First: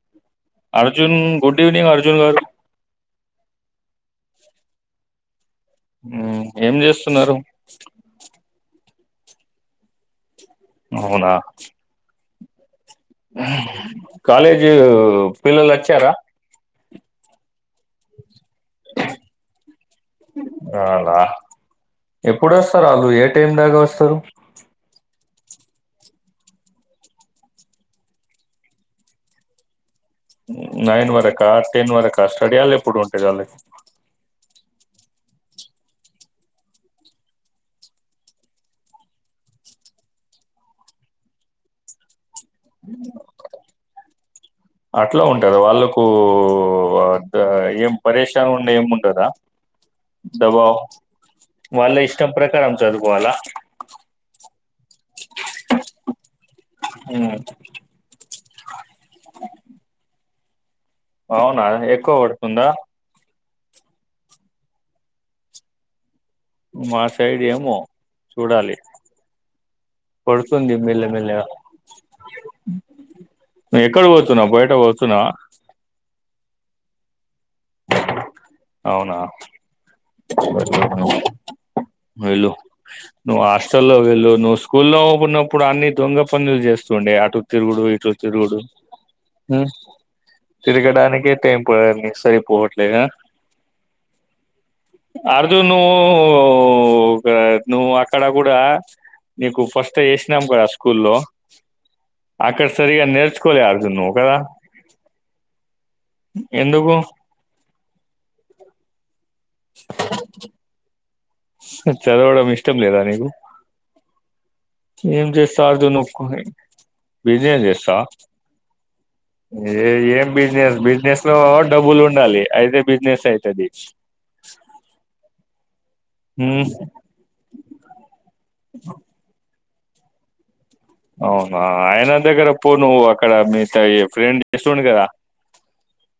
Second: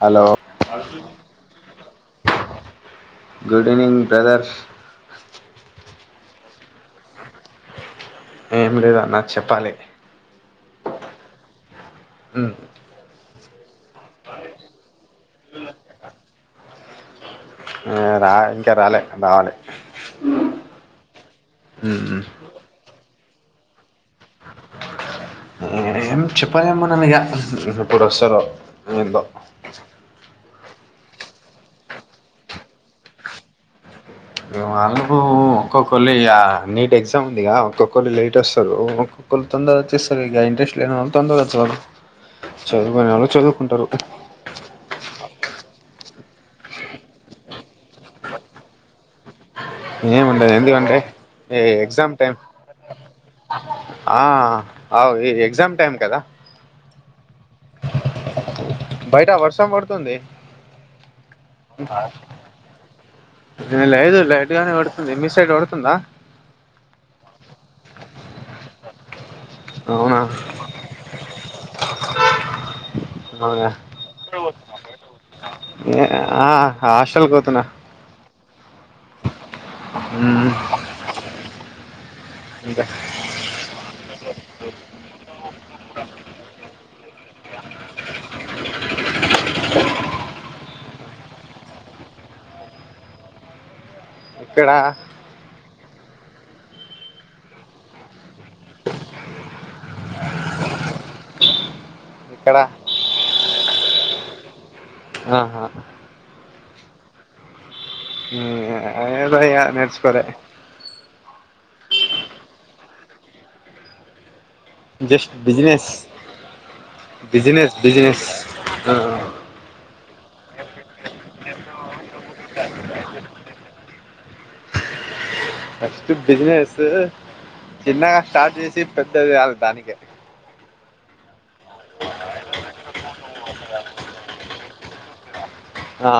Hello Arjun good evening Arjun గారు good evening brothers ఉమ్ ఏం జేస్తున్నరు. ఏం లేదన్న చెప్పాలి. అవునా మ్ కాలేజ్ పిల్లలచ్చారా? ఆ రా ఇంకా రాలే రావాలె. ఎప్పుడొస్తర్ ఆల్ టైమ్ దాకా వస్తారు. ఎం చెప్పాలేం మనమిగా ఎప్పుడొస్తరో ఎందో నైన్ వరకా టెన్ వరకా స్టడీ హర్ల్ ఎప్పుడుంటయ్ ఆళ్ళకి వాళ్ళకు ఒక్కొక్కలిగా నీట్ ఎగ్జామ్ ఉందిగా ఒక్కొక్కళ్ళు లేటోస్తరు ఒక్కొక్క తొందరొచ్చేస్తరిగ ఇంట్రెస్ట్ లేని వాళ్ళు తొందరొస్తారు. చదువుకునే వాళ్ళు చదువుకుంటరు. అట్ల ఉంటద వాళ్ళకు అంటే ఏం పరేషాన్ ఉండ ఏముండదా ఏముండద్ ఎందుకంటే ఏ వాళ్ళ ఎగ్జామ్ ఇష్టం టైమ్ ప్రకారం చదువుకోవాలా ఆ అవ్ ఈ ఎక్జామ్ టైమ్ కదా మ్మ్. బైట వర్షం పడుతుంది. అవునా ఎక్కో కొడుతుందా? ఏ లేదు లైట్ గానే కొడుతుంది మిసైడ్ పడుతుందా? మా సైడ్ ఏమో చూడాలి. అవునా పడుతుంది మెల్ల మెల్లగా అవునా ఎక్కడ పోతున్నవ్ బైట పోతున్నవా? ఏ, ఆ హాస్టల్క్ పోతున్న. అవునా మ్మ్. వెళ్ళు ఇంకా నువ్వు హాస్టల్లో వెళ్ళు నువ్వు స్కూల్లో ఉన్నప్పుడు అన్ని దొంగ పనుల్ చేస్ తుండె అటు తిరుగుడు ఇటు తిరుగుడు. మ్ తిరగడానికే టైం పొ సరిపోవట్లేద ఎక్కడా నూ...... ఓకే నువ్వు అక్కడ కూడా నీకు ఫస్ట్ ఏషినం గదా స్కూల్లో ఇక్కడ అక్కడ సరిగా నెర్చుకోలే అర్జున్ నువ్ కదా ఆహా ఎందుకు ఉమ్ ఏదో ఇగ నేర్చుకోలే నీక్ చదవడం ఇష్టం లేదా నీకు ఏం జస్ట్ జెస్తా సర్ద్ బిజినెస్ కొని బిజినెస్ చేస్తావ ఆ, ఏ ఏ బిజినెస్ బిజినెస్ లో డబ్బులు ఉండాలి అయితే బిసిన్స్ ఐతది ఫస్ట్ బిజినెస్ చిన్నగా స్టార్ట్ చేసి పెద్దగ చేయాలి దానికి ఓన్ అ ఆయన దగర పోన్ నువ్వు అక్కడ మీ ఫ్రెండ్ జెస్తుండు కదా ఆ,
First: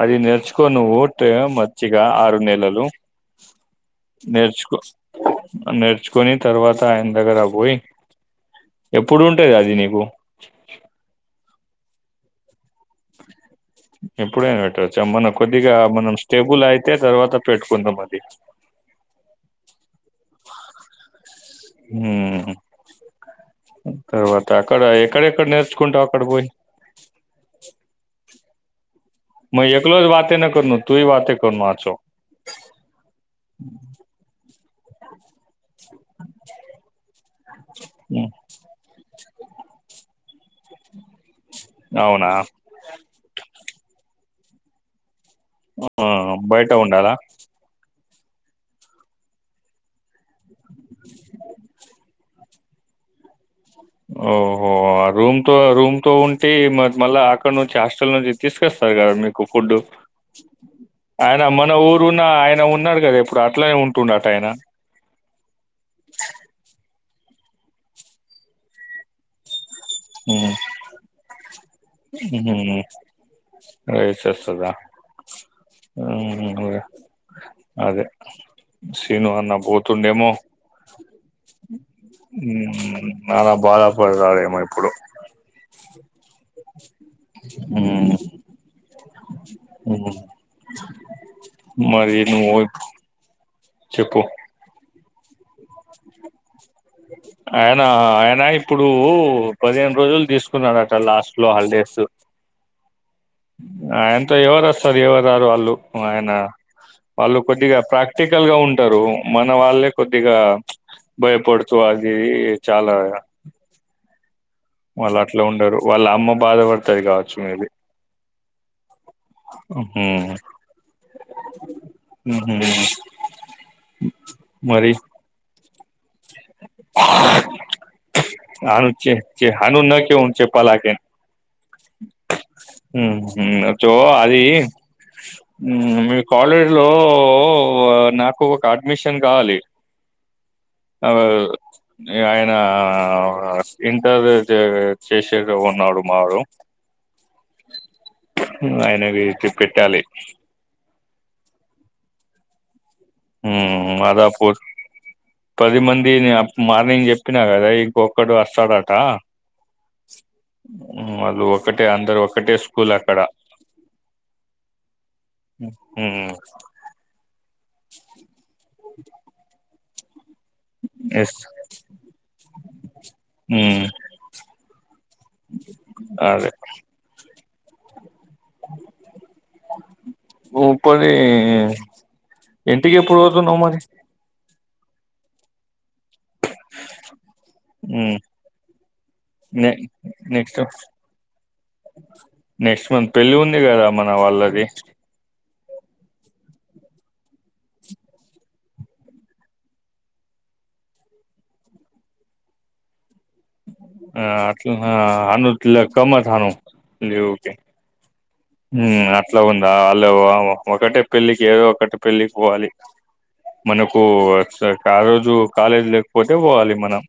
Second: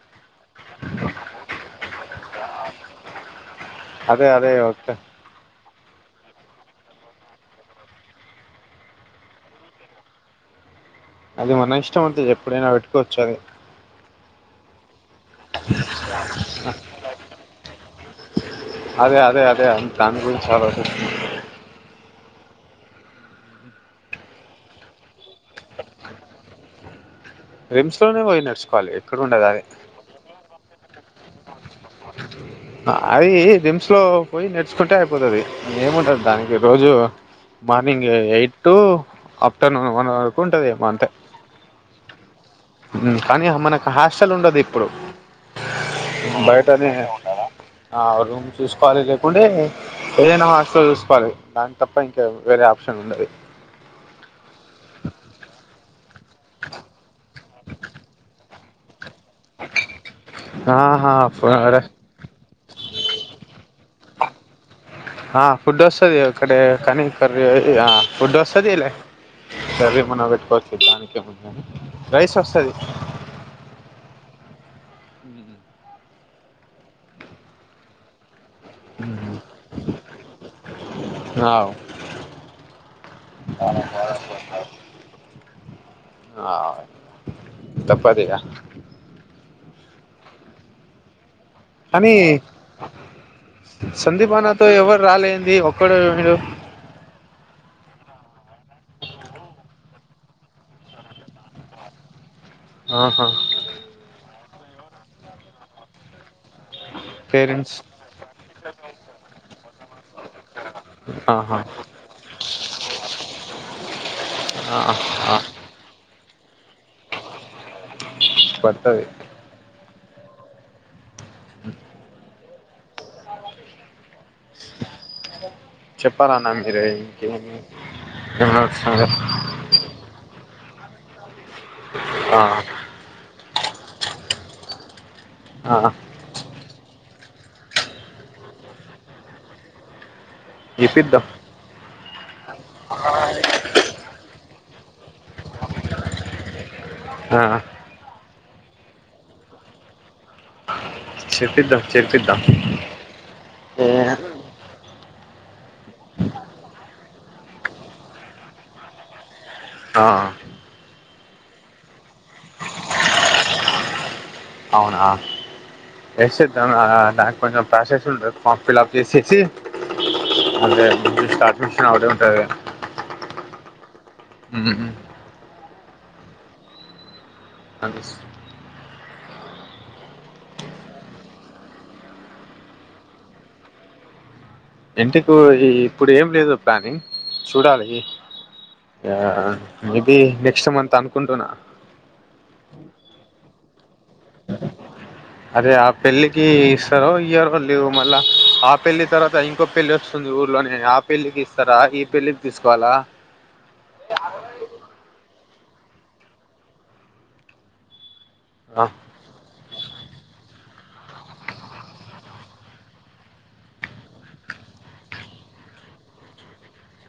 అది నేర్చుకో నువ్ టే మంచి గా ఆరు నెలలు అదే అదే నేర్చుకో ఓకే నేర్చుకొని తర్వాత ఆయన దగ్గర పోయి ఎప్పుడు ఉంటాది అది నీకు అది మన ఇష్టం అంతది ఎప్పుడైనా పెట్టుకోవచ్చు అది ఎప్పుడైనా పెట్టవచ్చు మనం కొద్దిగా మనం స్టేబుల్ అయితే తర్వాత పెట్టుకుందాం అది అదే అదే అదే అ దాని గురించి ఆలోచిస్తున్న ఉమ్మ్ తర్వాత అక్కడ ఎక్కడెక్కడ నేర్చుకుంటావు అక్కడకు పోయి రిమ్స్ లోనే పోయి నేర్చుకోవాలి ఎక్కడ ఉండదు అది మే ఎలోనో వాతే నోకర్నా తు వాతే కర్నో అది రిమ్స్ లో పోయి నేర్చుకుంటే అయిపోతది ఏముంటది దానికి రోజు morning eight to afternoon one వరకు ఉంటది ఏమ్మో అంతే అవునా కానీ మనకు హాస్టల్ ఉండదు ఇప్పుడు ఆ, బయట బయటనే ఉండాలా ఉండదా ఆ రూమ్ చూసుకోవాలి లేకుంటే ఏదైనా హాస్టల్ చూసుకోవాలి దాని తప్ప ఇంకా వెరీ ఆప్షన్ ఉండయి ఓఓ ఓ అ రూమ్ టు రూమ్ టు ఉంటే మళ్ళా అక్కడ నుంచి హాస్టల్ నుంచి తీసుకస్తారు కా మీకు ఫుడ్ ఆహా ఆయన మన ఊరున్న ఆయన ఉన్నాడు కదా ఇప్పుడు అట్లానే ఉండాటయినా ఆ ఫుడ్ వస్తది ఇక్డే కానీ ఫుడ్ వస్తదిలే కర్రీ మనకు హ్మ్. పెట్టుకోవచ్చు దానికి ఏముంది గని రైస్ వస్తది స్ అస్తదా హుమ్మ్ అదే సీను అన్న పోతుందేమో అవ్ హ్మ్ అనా బాధ పడ రానే మ ఆ తప్పదిగా ఉం కానీ మరి నువ్ సందీప్ అన్నతో ఎవరు రాలె ఆయనా ఆయనా ఇప్పుడు పదేన్ రోజులు తీసుకున్నాడట లాస్ట్ లో హాలిడేసు ఆహా తె ఎవరు అస్తరు ఎవరు రారు వాళ్ళు ఆయన వాళ్ళు పేరెంట్స్ కొద్దిగా ప్రాక్టికల్ గ ఉంటరు మన వాళ్ళే కొద్దిగా చుప్ ఆహా భయపడుతూ ఆది చాల వాళ్ళ ఆ అట్లా ఉండరు వాళ్ళ అమ్మ బాధపడుతది కావచ్చు మెబి పట్టది ఉహ్ ఉమ్ మరి చెప్పారా అన్న మీరె ఇంకేమి ఏం నడుస్తుంది [unintelligible] పలాకెన్ ఉమ్ ఉమ్ చో అదీ ఆ ఉమ్మ్ మీ కాలేజ్ లో ఓ ఓ నాకు ఒక అడ్మిషన్ కావాలి అవ్ ఇప్పిద్దాం ఆయన అ ఇంటర్ వరకే చేస్ [inaudible] చేశెగ ఉన్నాడు మారు అ ఆ ఉమ్ అయిన ఇవి చుపెట్టాలి చెర్పిద్దాం చెర్పిద్దాం ఉమ్ మాదాపుర్ పది మందిని అప్ మార్నింగ్ చెప్ ప్పిన గదా ఇంకోక్కడు అస్తడట హా ఉమ్ వాళ్ళు ఒకటే అందరు ఒకటే స్కూల్ అక్కడ అవునా ఉమ్, ఎసెద్దామ్ ఆ ఆ నాకు కొంచెం ప్రాసెస్ ఉంటద్ ఫామ్ ఫిల్అప్ చేసేసి అంటే ఎస్ స్టార్ట్ మిషన్ అవతల్ ఉంటాది గా ఉహుమ్ అదె అంటిస్ వో పరి ఎంటికి ఎప్పుడు పోతావ్ నువ్ మరి ఎంటిక్ వొయి ఇప్పుడు ఏం లేదు ప్లానింగ్ చూడాలి య హా నే మేబి నెక్స్ట్ మంత్ అనుకుంటున్న నెక్స్ట్ మంత్ పెళ్లి ఉంది కదా మన వాళ్ళది. అదె ఆ పెళ్ళికి ఇస్తారో ఇయ్యారో లీవ్ మళ్ళా, ఆ పెళ్లి తర్వాత ఇంకో పెళ్లి ఓస్తుంది ఊర్ ఊర్లనే ఆ పెళ్లికి ఇస్తరా ఈ పెళ్లికి తీసుకోవలా [unintelligible] ఆ అట్ల నా అనుట్ లెక్క మై జాలున్ రి ఊకె ఆ ఉమ్ అట్ల ఉందా అళ్ళవొవ్ ఒకటే పెళ్ళికి ఏదో ఒకటి పెళ్ళికి పోవాలి. మనకు ఎక్స్ట్రా కాలేజు కాలేజ్ లేకపోతే పోవాలి మనం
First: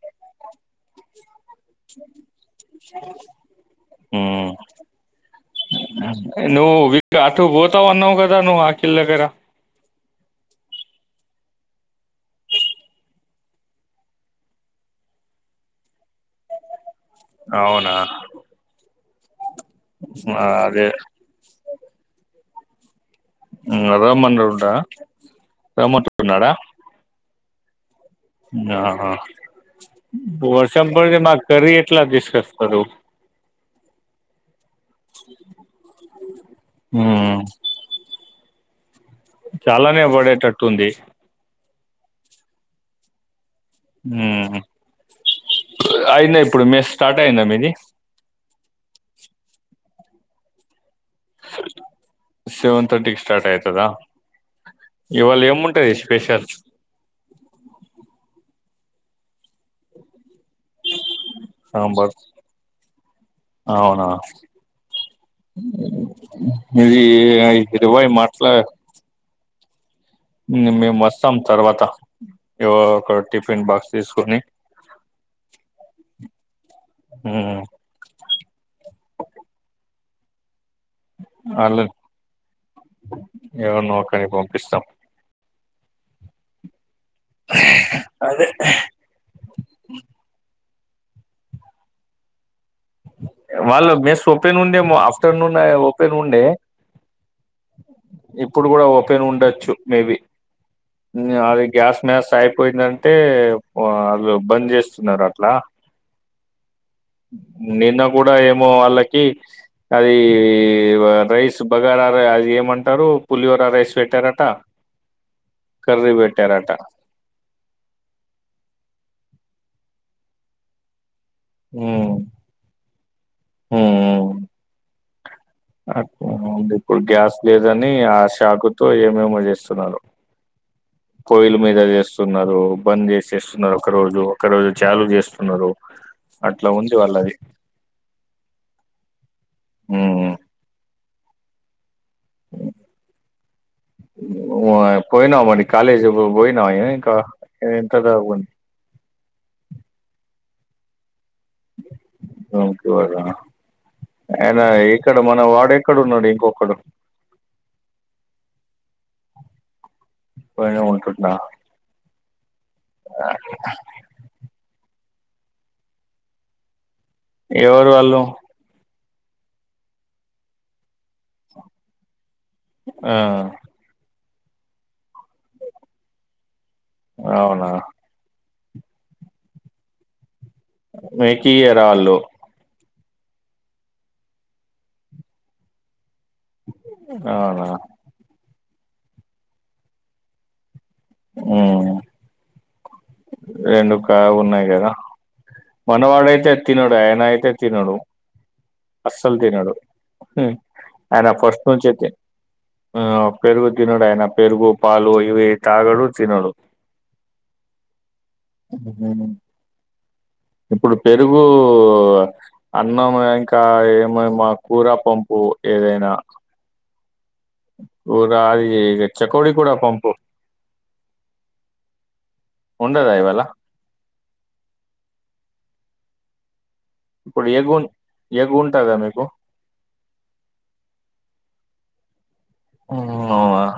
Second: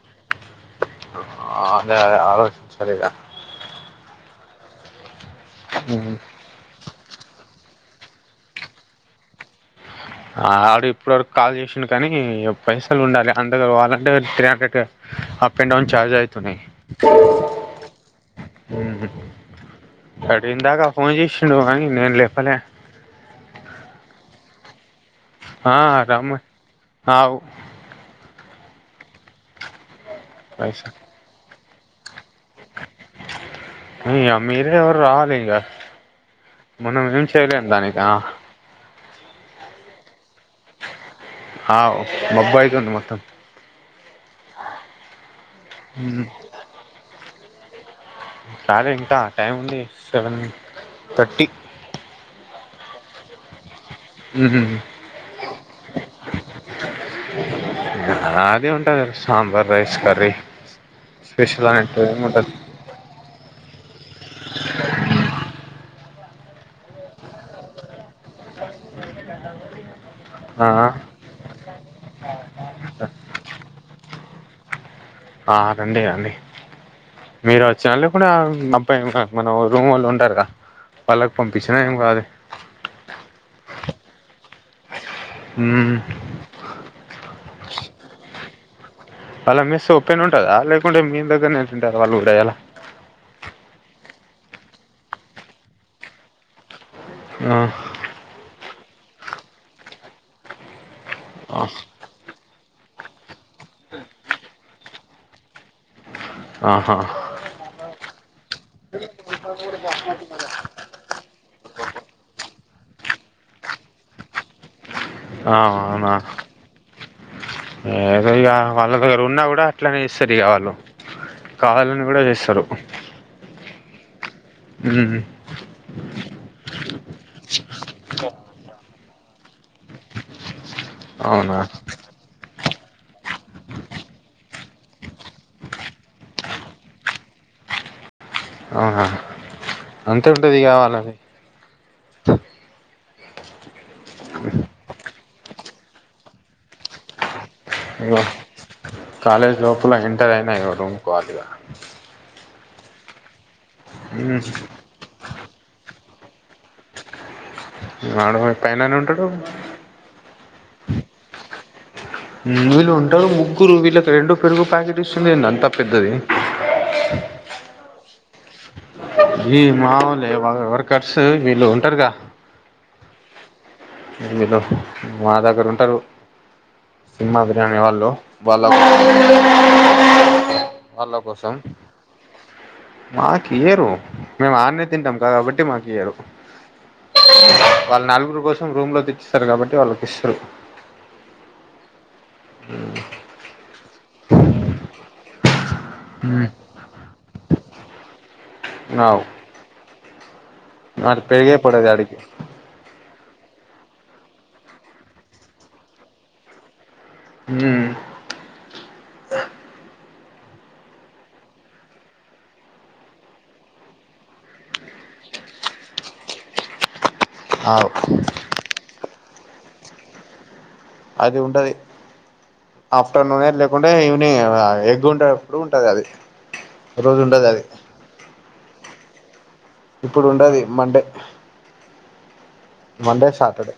ఆ అదే ఆలోచించుకోవాలి గ ఉమ్మ్ ఉమ్ నువ్వు విట్ అటుపోతే త్తవ్ అన్నావ్ కదా నువ్ అఖిల్ దగ్గర ఆడు ఇప్పడవరకు కాల్ చేశెండు కానీ ఇగ పైసలు ఉండాలె అందరు పోవాలంటే త్రీ హండ్రెడ్ త్రి హం అప్ అండ్ డౌన్ ఛార్జ్ ఆయుతున్నాయ్ అవునా ఆ! అడ్ ఇందాకా అదే ఫోన్ చేశిండు కానీ నేను లేపలే ఉమ్ అదేమన్ రూటా ఆ రమ్మన్ ఆ వు ఉమ్ అహా వర్షం పైసా పడితే మాక్ కర్రీ ఎట్లా దిస్ హలో మ్ ఇగ మీరే ఎవరో రావాలిగా మనం ఎం ఉమ్ చేయలేం దాని కా చాలానే పడేటట్టు ఉంది ఆవ్ మబ్బు అయితుంది మొత్తం మ్ అయిందా ఇప్పుడు మెస్ స్టార్ట్ అయిందా మీది కాలే ఇంకా టైం ఉంది సెవెన్ థర్టీ సెవెన్ థర్టీకి స్టార్ట్ అయితదా ఇవాళ ఏముంటది స్పెషల్స్ నాదె ఉంటది అచ్చ్ sambar rice curry special sambar ఇంకెముంటది అవునా ఉమ్ ఇది ఇరవై మాట్లా ఆ ఇంగ మేము వస్తాం తర్వాత ఒక టిఫిన్ బాక్స్ తీసుకొని ఆ రండి రండి మీరు వచ్చినాళ్ కూడా అబ్బై మనం రూమ్ వొళ్ళు ఉంటారుగా పలకు పంపిచిన వాళ్ళ ఏమ్ కాదు కాని పంపిస్తాం హ్మ్ అదే వాళ్ళ మెస్ ఒప్పెన్ ఉంటద లేకుంటే మీ దగ్గరనే వాళ్ళు ఉండాల వాళ్ళ మెస్ ఓపెన్ ఉందేమో ఆఫ్టర్నూన్ ఓపెన్ ఉండే ఆ ఇప్పుడు కూడ ఓపెన్ ఉండచ్చు మేబి అ గ్యాస్ మ్యాస్ పోయిందంటే అ బంద్ చేస్తున్నరు అట్లా అ హా నిన్న కూడా ఏమో వాళ్ళకి అదీ రైస్ బగారారై ఏమంటారు పులిహోర రైస్ పెట్టారంట ఆ అవునా ఏదొ ఇగ వాల్ల దగ్గర ఉన్న కూడ అట్లానే ఇస్తారిగా వాళు కావాలని కూడా చేస్తారు ఊ మ్ ఉమ్ ఇప్పుడు గ్యాస్ లేదని ఆ షాకుతో ఏమేమో చేస్తున్నరు పొయిల అవునా మీద చేస్తున్నారు బంద్ చేసేస్తున్నారు ఒక రోజు ఒక రోజు చాల చేస్తున్నారు అట్లా ఉంది వాళ్ళది అవునా అంతే హ్మ్. ఉంటది ఇగా వాలది వా పోయినవమరి కాలేజి పు పోయినావా ఏమి ఇంక ఎంతదాగ ఇగో ఉంది కాలేజ్ లోపల ఎంటర్ అయిన ఇంగ రూంకు పోవాలిగా అయిన ఇక్కడ మన వాడెక్కడున్నడు ఇంకొక్కడు వాడు పైననే ఉం పైనే ఉంటుండ వీళ్లు ఉంటరు ముగ్గురు వీళ్లకి రెండు పెరుగు ప్యాకె ట్ ఇస్తుందేందీ అంతా పెద్దది ఎవరు వాళ్ళు ఈ మాముూలే వర్ వర్కర్సు వీళ్ళు ఉంటారుగా ఆ వీలు మా దగ్గర ఉంటారు సింహాద్రి అవునా అనే వాళ్ళు వాళ్ల మీకియరాళ్లు మాకియ్యరు మేము ఆన్నే తింటాం కా కాబట్టి మాకు ఇయ్యరు అవునా! వాళ్ల నలుగురు కోసం రూమ్ లో తెచ్చిస్తారు కాబట్టి వాళ్ళకి ఇస్తారు మ్మ్మ్మ్ ఉన్నాయి గదా! మనవాడైతే ఉమ్ తినడు ఆయన అయితే తినడు అవు అస్సలు తినడు అటు ఆయన పెరిగే ఫస్ట్ నుంచి పడేది అంతే ఆడికి ఆ పెరుగు తినుడైన పెరుగు పాలు ఇవి తాగడు తినడు ఉమ్ హుహు. ఇప్పుడు పెరుగూ అన్నం ఇంకా ఏమేమా కూరా పంపు ఏదైనా అవు కూర అది చేకోడికూడా పంపు అది ఉంటది ఉండదా ఇవాళ? ఆఫ్టర్నూనే లేకుంటే ఈవినింగ్ ఆ ఎగ్గు ఉండేటప్పుడు ఉంటది అది రోజుండదది ఎగ్గుంటదా మీకు ఇప్పుడు ఉండది మండే మండే సాటర్డే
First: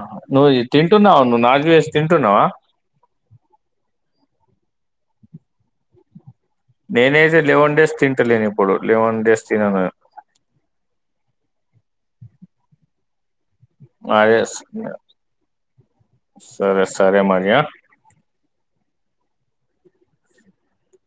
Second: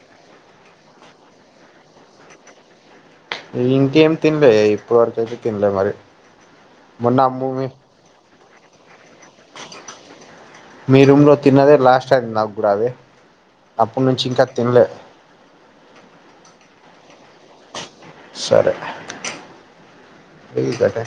తింటున్నావనువ్ నాక్ చేసి తింటున్నావా ఇంకేం తిన్లే ఇప్పుడువరకైతే తిన్లే మరి మొన్న నేనైతే మూవీ లెవెన్ డేస్ తింటలేనిప్పుడు మీ రూమ్ లో తిన్నదే లాస్ట్ అయ్యింది నాకు కూడా అది అప్పటి నుంచి అదే ఇంకా తినలే సరే సరే సరే మరి ఆ ఏ కట్ట